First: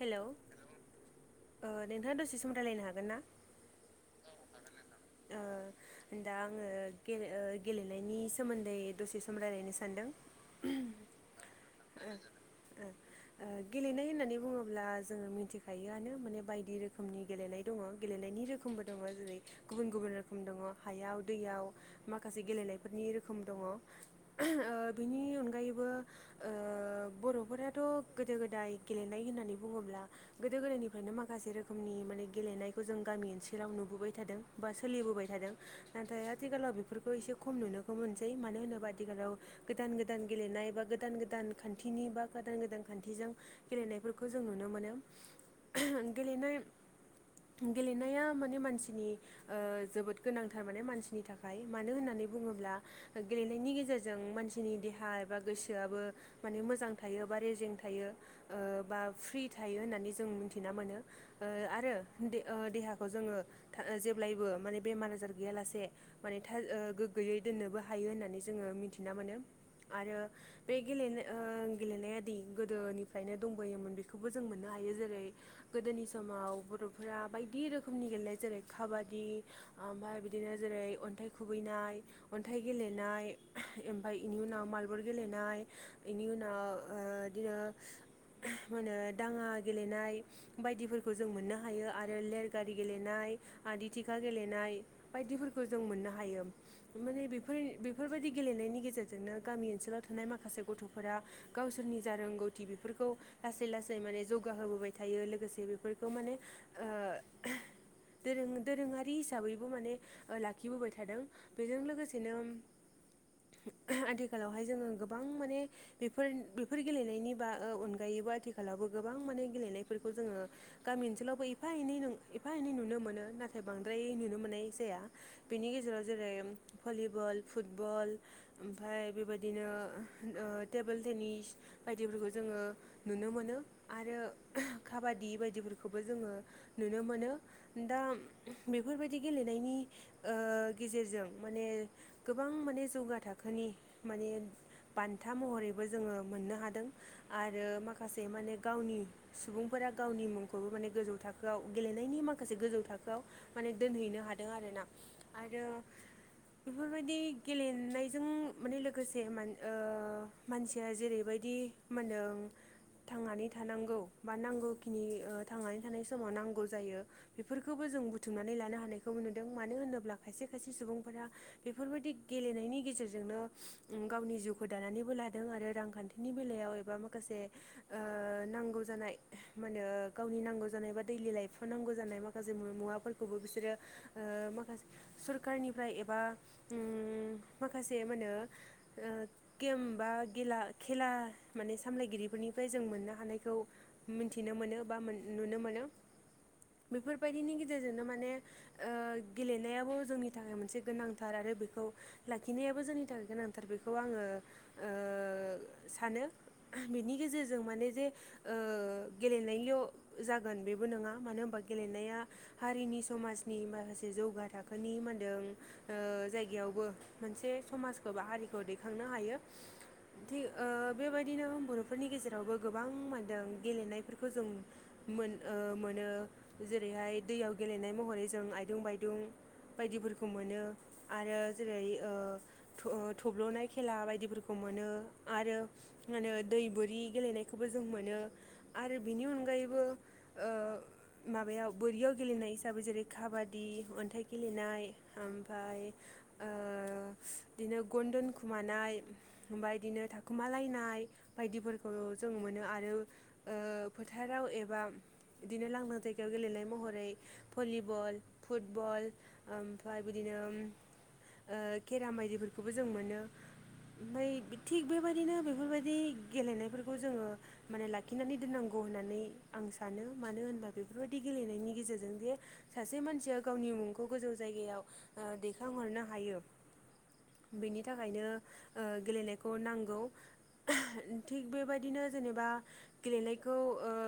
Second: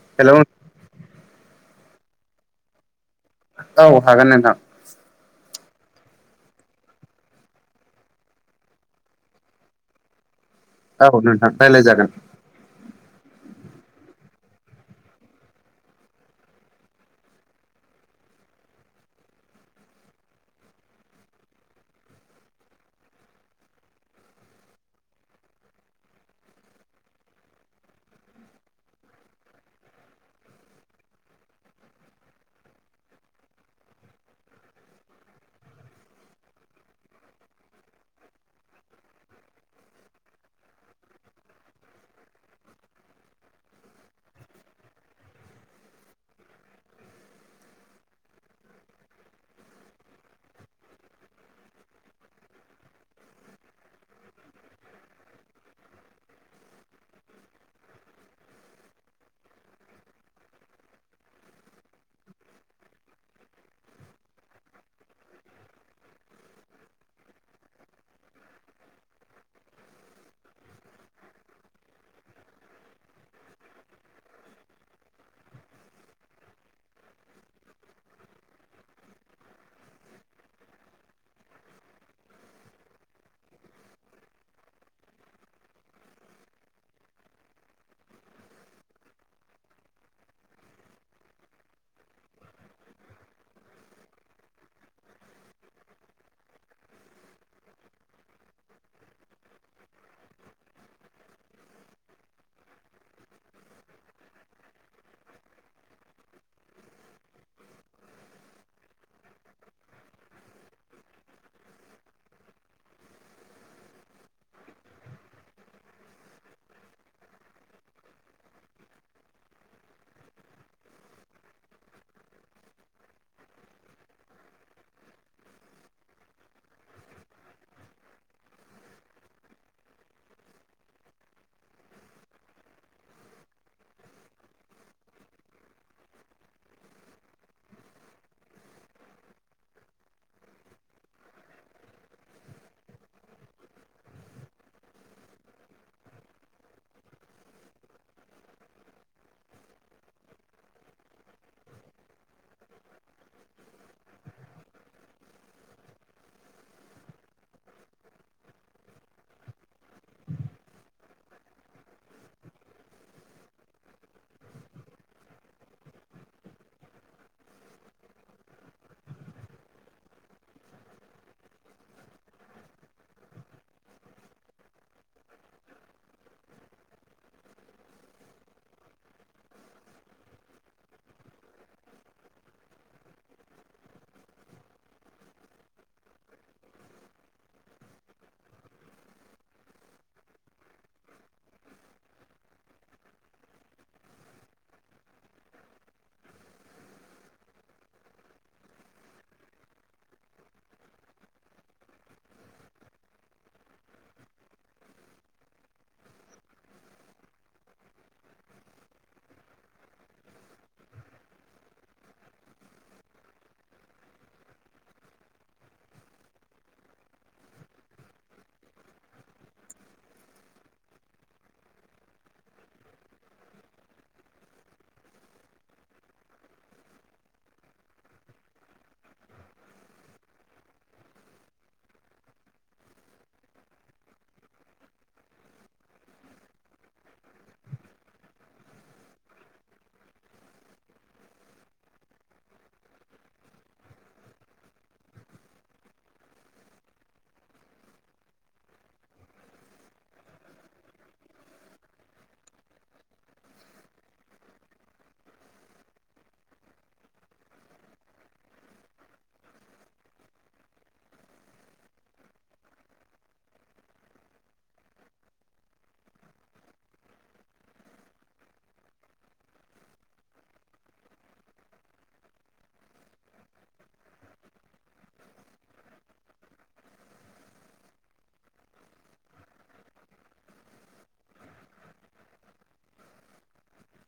हेल' hello नोंथाङा दसे सम राय्लायनो हागोन ना? औ हागोन नोंथां [inaudible] [unintelligible] दा आङो गेलेनायनि सोमोन्दै दसे सम रायलायनो सान्दों औ नोंथां रायज्लाय जागोन। गेलेनाय होननानै बुङोब्ला अब्ला जोङो मिथिखायोआनो माने बायदि रोखोमनि गेलेनाय दङ गेलेनायनि रोखोमबो दङ जेरै गुबुन गुबुन रोखोम दङ हायाव दैयाव माखासे गेलेनायफोरनि रोखोम दङ ओ बिनि अनगायैबो ओ बर'फोराथ' गोदो गोदाय गेलेनाय होननानै बुङोब्ला गोदो गोदायनिफ्रायनो माखासे रोखोमनि माने गेलेनायखौ जों गामि ओनसोलाव नुबोबाय थादों। बा सोलिबोबाय थादों नाथाय आथिखालाव बेफोरखौ एसे खम नुनोखौ मोनसै मानो होनोबा आथिखालाव गोदान गोदान गेलेनाय बा गोदान गोदान खान्थिनि बा गोदान गोदान खान्थिजों गेलेनाय खौ जों नुनो मोनो गेलेनाय गेलेनाया माने मानसिनि जोबोद गोनांथार माने मानसिनि थाखाय मानो होननानै होननानै बुङोब्ला गेलेनायनि गेजेरजों मानसिनि देहा एबा गोसोआबो माने मोजां थायो। जोबा रेजें थायो बा फ्रि थायो होननानै जों मिथिना मोनो आरो देहाखौ जोङो जे जेब्लायबो माने बेमार आजार गैयालासे माने गोग्गोयै दोननोबो हायो होननानै जोङो मिथिना आरो गेलेनाया गोदोनिफ्रायनो दंबोयोमोन। खौबो जों मोननो हायो जेरै गोदोनि समाव बर'फोरा बायदि रोखोमनि गेलेनाय जेरै काबादि ओमफ्राय बिदिनो जेरै अन्थ खुबैनाय अन्थाइ गेलेनाय बेनि उनाव मालबल गेलेनाय बेनि उनाव बिदिनो मा होनो दाङा गेलेनाय बायदिफोरखौ जों मोननो हायो आरो लेरगारि गेलेनाय आदि थिखा गेलेनाय बायदिफोरखौ जों मोननो हायो माने बेफोर बेफोरबायदि गेलेनाय बेनि गेजेरजोंनो गामि ओनसोलाव थानाय माखासे गथ'फोरा गावसोरनि जा रोंगौथि बेफोरखौ लासै लासै माने जौगाहोबोबाय थायो लोगोसे बेफोरखौ माने दोरों दोरोङारि हिसाबैबो माने लाखिबोबाय थादों बेजों लोगोसेनो आथिखालावहाय जोङो गोबां माने बेफोर बेफोर गेलेनायनि बान अनगायैबो आथिखालावबो गोबां माने गेलेनायफोरखौ जोङो गामि ओनसोलावबो एफा एनै एफा एनै नुनो मोन मोनो नाथाय बांद्राय नुनो मोननाय जाया बेनि गेजेराव जेरै भलिबल फुटबल लओमफफ्राय बेबायदिनो टेबोल टेनिस बायदिफोरखौ जोङो नुनो मोनो आरो खाबादि बायदिफोरखौबो जोङो नुनो मोनो दा दा बेफोरबायदि गेलेनायनि गेजेरजों माने गोबां माने जौगा थाखोनि माने बान्था महरैबो जोङो मोननो हादों आरो आरो माखासे माने गावनि सुबुंफोरा गावनि मुंखौबो माने गोजौ थाखोआव गेलेनायनि माखासे गोजौ थाखोआव माने दोनहैनो हादों आरोना आरो बेफोरबायदि गेलेनायजों माने लोगोसे मानसिया जेरैबायदि मोनदों थांनानै थानांगौ बा नांगौखिनि थांनानै थानाय समाव नांगौ जायो बेफोरखौबो जों बुथुमनानै लानो हानायखौबो नुदों मानो होनोब्ला खायसे खायसे सुबुंफोरा बेफोरबायदि गेलेनायनि गेजेरजों गेजेरजोंनो गावनि जिउखौ दानानैबो लादों आरो रांखान्थिनि बेलायाव एबा माखासे नांगौ जानाय माने गावनि नांगौ जानाय बा दैलि लाइफआव नांगौ जानाय माखासे मुवाफोरखौबो बिसोरो माखासे सखारनिफ्राय एबा माखासे मा होनो गेम बा गेला खेला माने सामलायगिरिफोरनिफ्राय जों मोननो हानायखौ मिथिनो मोनो बा नुनो मोनो। बेफोरबायदिनि गेजेरजोंनो माने गेलेनायाबो जोंनि थाखाय मोनसे गोनांथार आरो बेखौ लाखिनायाबो जोंनि थाखाय गोनांथार बेखौ आङो सानो। बिनि गेजेरजों माने जे गेलेनायल' जागोन बेबो नङा मानो होनबा गेलेनाया हारिनि समाजनि माखासे जौगा थाखोनि मा होनदों जाय मोन बा हखांनो हायो [inaudible] दिनो बर'फोरनि गेजेरावबो गोबां मोनदों गेलेनायफोरखौ जों मोनो ओरैहाय दैयाव गेलेनाय महरै जों आयदुं बायदुं बायदिफोरखौ मोनो आरो जेरै थब्ल'नाय खेला बायदिफोरखौ मोनो मोनो आरो मा होनो दैबोरि गेलेनायखौबो जों मोनो आरो बिनि अनगायैबो माबायाव बोरियाव गेलेनाय हिसाबै जेरै काबादि अन्थाइ गेलेनाय ओमफ्राय बिदिनो गन दोनखुमानाय ओमफ्राय बिदिनो थाखुमालायनाय। ब ज फोथारावबा बिनोां [inaudible] जाइगायाव गेलेनाय महरै भलिबल फुटबल ओमफ्राय बिदिनो केराम बायदिफोरखौबो जों मोनो ओमफ्राय थिग बेबायदिनो बेफोरबाय दि गेलेनायफोरखौ जोङो माने लाखिनानै दोन्नांगौ होन्नानै आं सानो मानो होनबा बेफोरबायदि गेले नायनि गेजेरजों जे सासे मानसिया गावनि मुंखौ गोजौ जायगायाव दैखांहरनो हायो। बेनि थाखायनो गेलेनायखौ नांगौ। थिग बेबायदिनो जेनेबा गेलेनायखौ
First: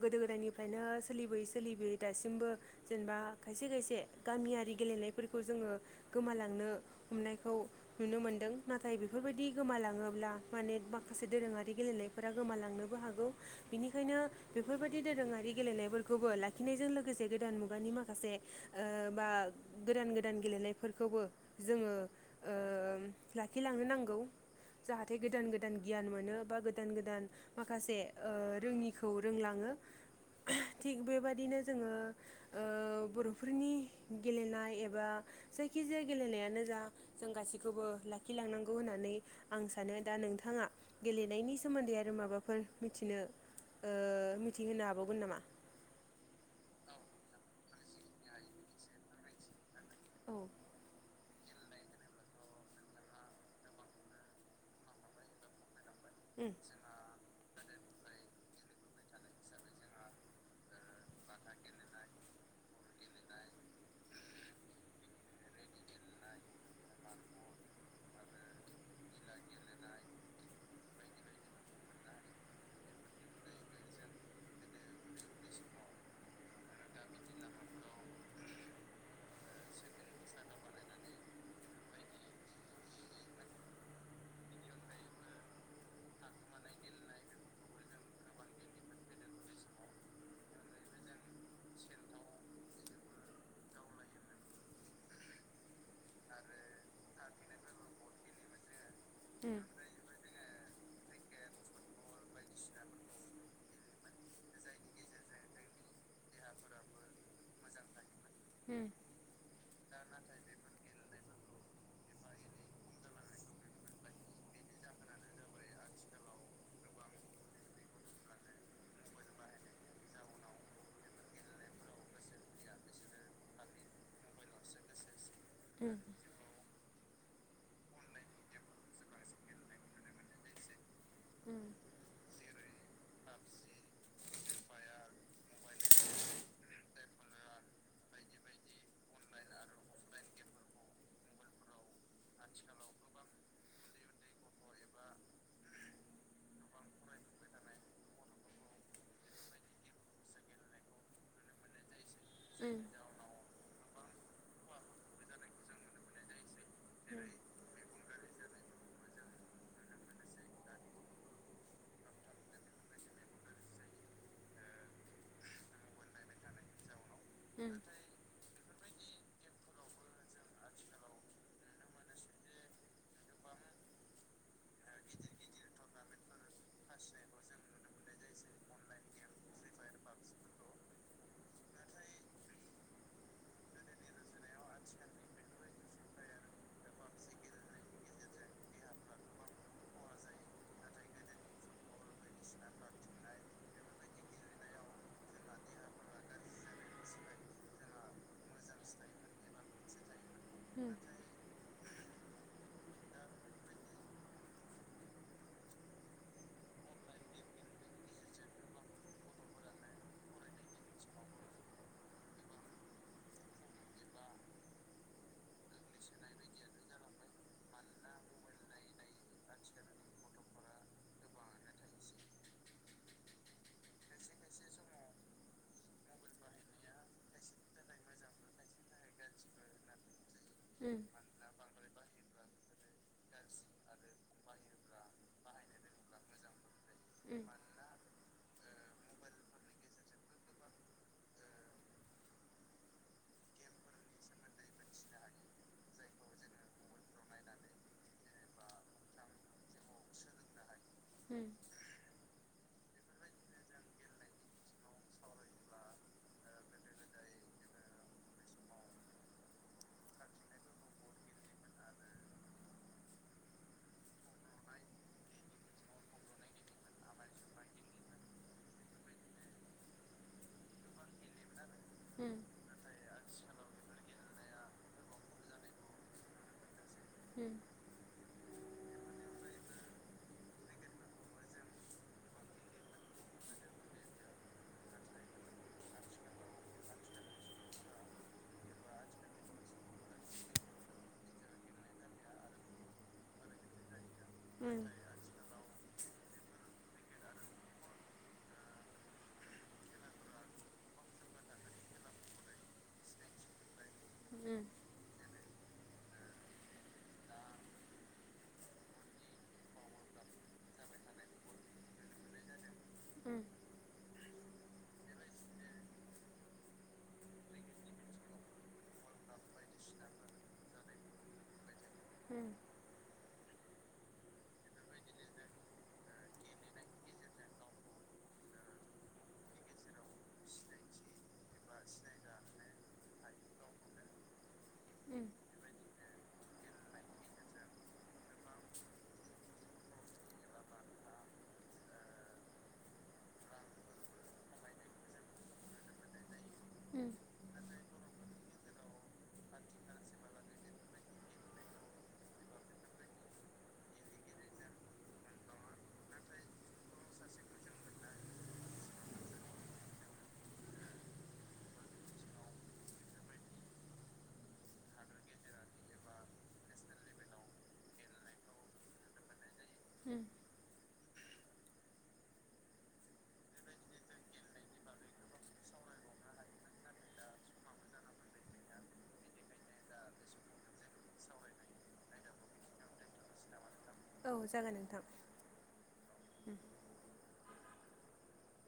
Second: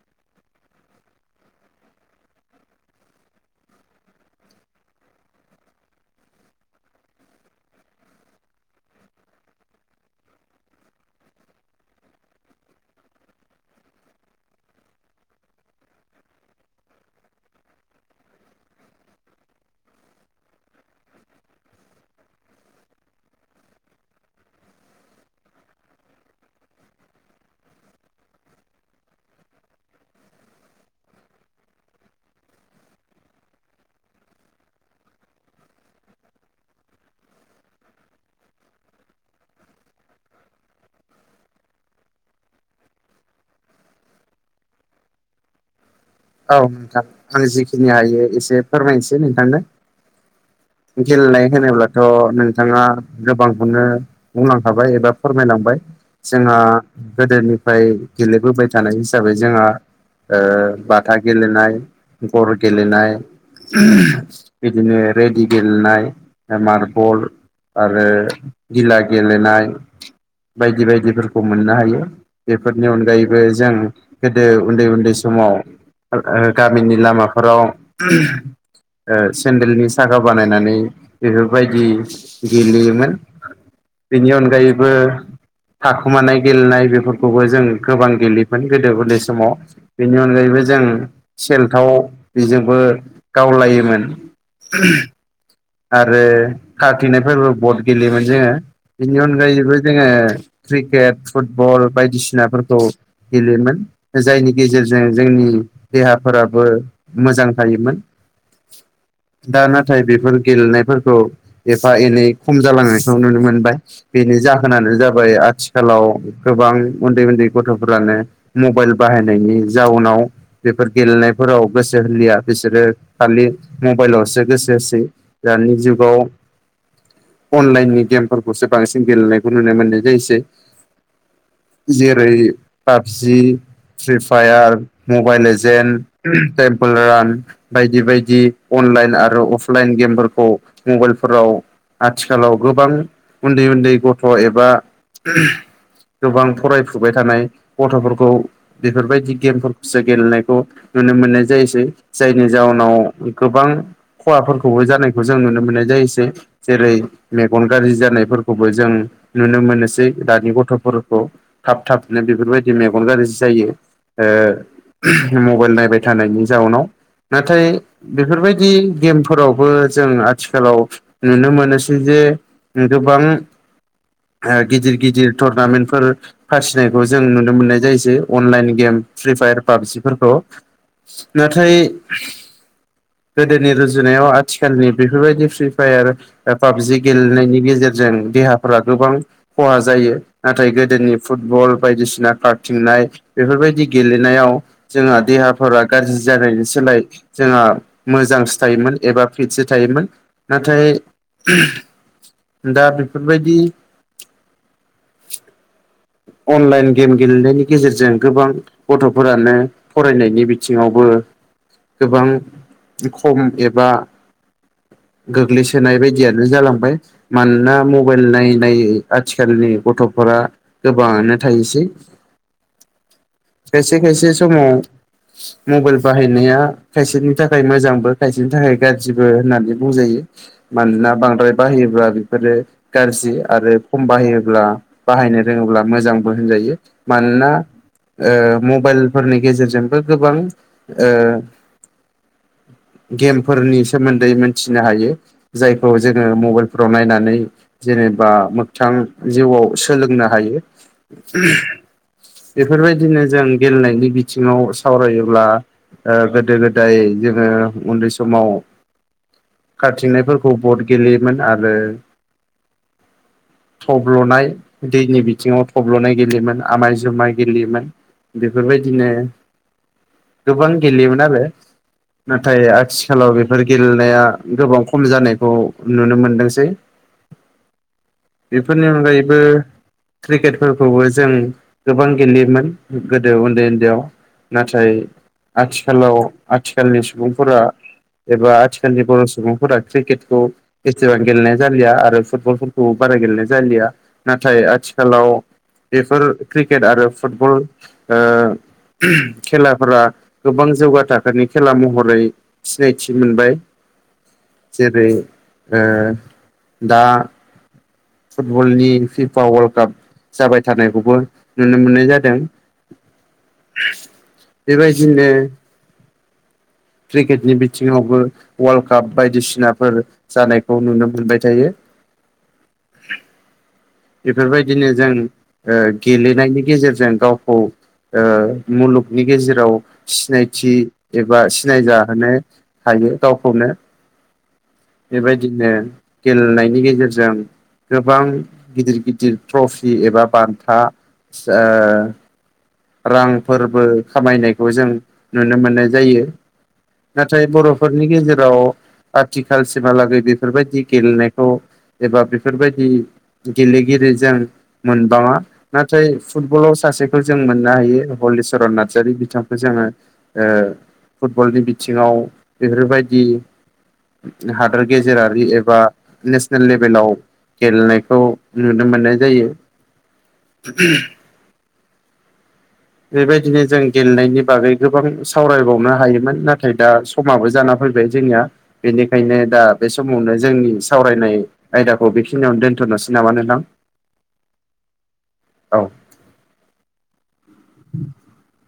गोदो गोदायनिफ्रायनो सोलिबोयै सोलिबोयै दासिमबो जेनेबा खायसे खायसे गामियारि गेलेनायफोरखौ जोङो गोमालांनो हमनायखौ नुनो मोनदों नाथाय बेफोरबायदि गोमालाङोब्ला माने बाख माखासे दोरोङारि गेलेनायफोरा गोमालांनोबो हागौ बिनिखायनो बेफोरबायदि दोरोङारि गेलेनायफोरखौ खौबो लाखिनायजों लोगोसे गोदान मुगानि माखासे बा गोदान गोदान गेलेनायफोरखौ ज जद गोद [inaudible] गोदान गियान मोनो बा गोदान गोदान माखासे रोङिखौ रोंलाङो। थिग बेबादिनो जोङो बर'फोरनि गेलेनाय एबा जायखिजाया गेलेनायानो जा जों गासैखौबो लाखिलांनांगौ होननानै आं सानो दा नोंथां। नोंथाङा गेलेनायनि सोमोन्दै आरो माबाफोर मिथिनो मिथिहोनो हाबावगोन नामा? औ नोंथां आं जिखिनि हायो एसे फोरमायनोसै नोंथांनो। औ गेलेनाय होनोब्लाथ' नोंथाङा गोबांखौनो बुंलांखाबाय एबा फोरमायलांबाय। उम जोंहा गोदोनि फ्राय गेलेबोबाय थानाय हिसाबै जोंहा ओ बाथा गेलेनाय गर गेलेनाय बिदिनो रेडि गेलेनाय मार्बल आरो गिला गेलेनाय बायदि बायदिफोरखौ मोननो हायो बेफोरनि अनगायैबो जों गोदो उन्दै उन्दै समाव गामिनि लामाफोराव ओ सेन्देलनि साखा बानायनानै बेफोरबायदि गेलेयोमोन। बिनि अनगायैबो थाखुमानाय गेलेनाय बेफोरखौबो जों गोबां गेलेयोमोन गोदो उन्दाय समाव बेनि अनगायैबो जों सेलथाव बेजोंबो गावलायोमोन। आरो खाथिनायफोरबो बट गेलेयोमोन जोङो बेनि उम अनगायैबो जोङो क्रिकेट फुटबल बायदिसिनाफोरखौ गेलेयोमोन जायनि गेजेरजों जोंनि देहाफोराबो मोजां थायोमोन उम दा नाथाय बेफोर फोरखौ एफा एनै खम जालांनायखौ नुनो मोनबाय बेनि जाहोनानो जाबाय आथिखाल आथिखालाव गोबां उन्दै उन्दै गथ'फोरानो मबाइल बाहायनायनि जाउनाव बेफोर गेलेनायफोराव गोसो होलिया बिसोरो खालि मबाइलावसो गोसो होसै दानि उम जुगाव अनलाइननि गेमफोरखौसो बांसिन गेलेनायखौ नुनो मोननाय जायोसै। उम जेरै पाबजि फ्रि फायार मबाइल लेजेन् ओम टेमपोल रान बायदि बायदि अ अनलाइन आरो अफलाइन गेमफोर खौ मबाइलफोराव आथिखालाव गोबां उन्दै उन्दै गथ' थ' एबा गोबां फरायफुबाय थानाय गथ'फोरखौ बेफोरबायदि गेमफोरखौसो गेलेनायखौ नुनो मोननाय जायोसै जायनि जाउनाव गोबां खहाफोरखौबो जानाय खौ जों नुनो मोननाय जायोसै जेरै मेगन गाज्रि जानायफोरखौबो जों नुनो मोनोसै। दानि गथ'फोरखौ थाब थाबनो बेफोरबायदि मेगन गाज्रि जायो ओ ओम मबाइल नायबाय थानायनि जाउनाव नाथाय बेफोरबायदि गेमफोरावबो जों आथिखालाव नुनो मोनोसै जे गोबां ओ गिदिर गिदिर टुरनामेन्टफोर फाथिनायखौ जों नुनो मोननाय जायोसै अनलाइन गेम फ्रि फायार पाबजिफोरखौ। [inaudible] नाथाय गोदोनि रुजुनायाव आथिखाल खालनि बेफोरबायदि फ्रि फायार पाबजि गेलेनायनि गेजेरजों देहाफोरा गोबां खहा जायो नाथाय गोदोनि फुटबल बायदिसिना खारथिंनाय बेफोरबायदि गेलेनायाव जोंहा देहाफोरा गाज्रि जानायनि सोलाय जोंहा मोजां सोथायोमोन एबा फिटसो थायोमोन उम नाथाय ओम दा बेफोरबायदि अनलाइन गेम गेलेनायनि गेजेरजों गोबां गथ'फोरानो फरायनायनि बिथिङावबो गोबां खम एबा [inaudible] गोग्लैसोनाय बायदियानो जालांबाय मानोना मबाइल नायै नायै आथिखालनि गथ'फोरा फ्रा गोबाङानो थायोसै खायसे खायसे समाव मबाइल बाहायनाया खायसेनि थाखाय मोजांबो खायसेनि थाखाय गाज्रिबो होननानै बुंजायो उम मानोना बांद्राय बाहायोबा बेफोरो गाज्रि आरो खम बाहायोब्ला बाहायनो रोङोबा मोजांबो होनजायो मानोना ओ म मबाइलफोरनि गेजेरजोंबो गोबां ओ [inaudible] गेमफोरनि सोमोन्दै मोनथिनो हायो जायखौ जोङो मबाइलफ्राव नायनानै जे एबा मोगथां जिउआव सोलोंनो हायो। उम बेफोरबायदिनो जों गेलेनायनि बिथिङाव सावरायोब्ला ओ गोदो गोदाय जोङो ओ उन्दै समाव [inaudible] खाथिंनायफोरखौ बट गेलेयोमोन आरो थब्ल'नाय दैनि बिथिंङाव थब्ल'नाय गेलेयोमोन आमाय जुमाय गेलेयोमोन बेफोरबायदिनो गोबां गेलेयोमोन आरो उम नाथाय आथि आथिखालाव बेफोर गेलेनाया गोबां खम जानायखौ नुनो मोनदोंसै उम। बेफोरनि अनगायैबो क्रिकेटफोरखौबो जों गोबां गेलेयोमोन गोदो उन्दै उन्दैआव नाथाय आथिखालाव आथिखालनि सुबुंफोरा एबा आथिखालनि बर' सुबुंफोरा क्रिकेटखौ बेसेबां गेलेनाय जालिया आरो फुटबलफोरखौ बारा गेलेनाय जालिया नाथाय उम आथिखालाव बेफोर क्रिकेट आरो फुटबल खेलाफोरा गोबां जौगा थाखोनि खेला महरै सिनायथि मोनबाय उम जेरै ओ दा फुटबलनि पिपा वल् [unintelligible] जाबाय थानायखौबो नुनो मोननाय जादों बेबायदिनो क्रिकेटनि बिथिंङावबो वर्ल्ड काप बायदिसिनाफोर जानायखौ नुनो मोनबाय थायो [unintelligible] बेफोरबायदिनो जों गेलेनायनि गेजेरजों गावखौ मुलुगनि गेजेराव सिनायथि एबा सिनायजाहोनो हायो गावखौनो बेबायदिनो गेलेनायनि गेजेरजों गोबां गिदिर गिदिर ट्रफि एबा बान्था रांफोरबो खामायनायखौ जों नुनो मोननाय जायो। उम नाथाय बर'फोरनि गेजेराव आथिखालसिमहालागै बेफोरबायदि गेलेनायखौ एबा बेफोरबायदि गेलेगिरि जों मोनबांङा नाथाय फुटबलाव सासेखौ जों मोननो हायो हलिचरन नार्जारि बिथांखौ जोंङो फुटबलनि बिथिंङाव बेफोरबायदि हादोर गेजेरारि एबा नेसनेल लेभेलाव गेलेनायखौ नुनो मोननाय जायो। बेबायदिनो जों गेलेनायनि बागै गोबां सावरायबावनो हायोमोन नाथाय दा समाबो जाना फै फैबाय जोंनिया बेनिखायनो दा बे समावनो जोंनि सावरायनाय आयदाखौ बेखिनियावनो दोनथ' होननोसै नामाा नोंथां औ जागोन नोंथां औ [inaudible]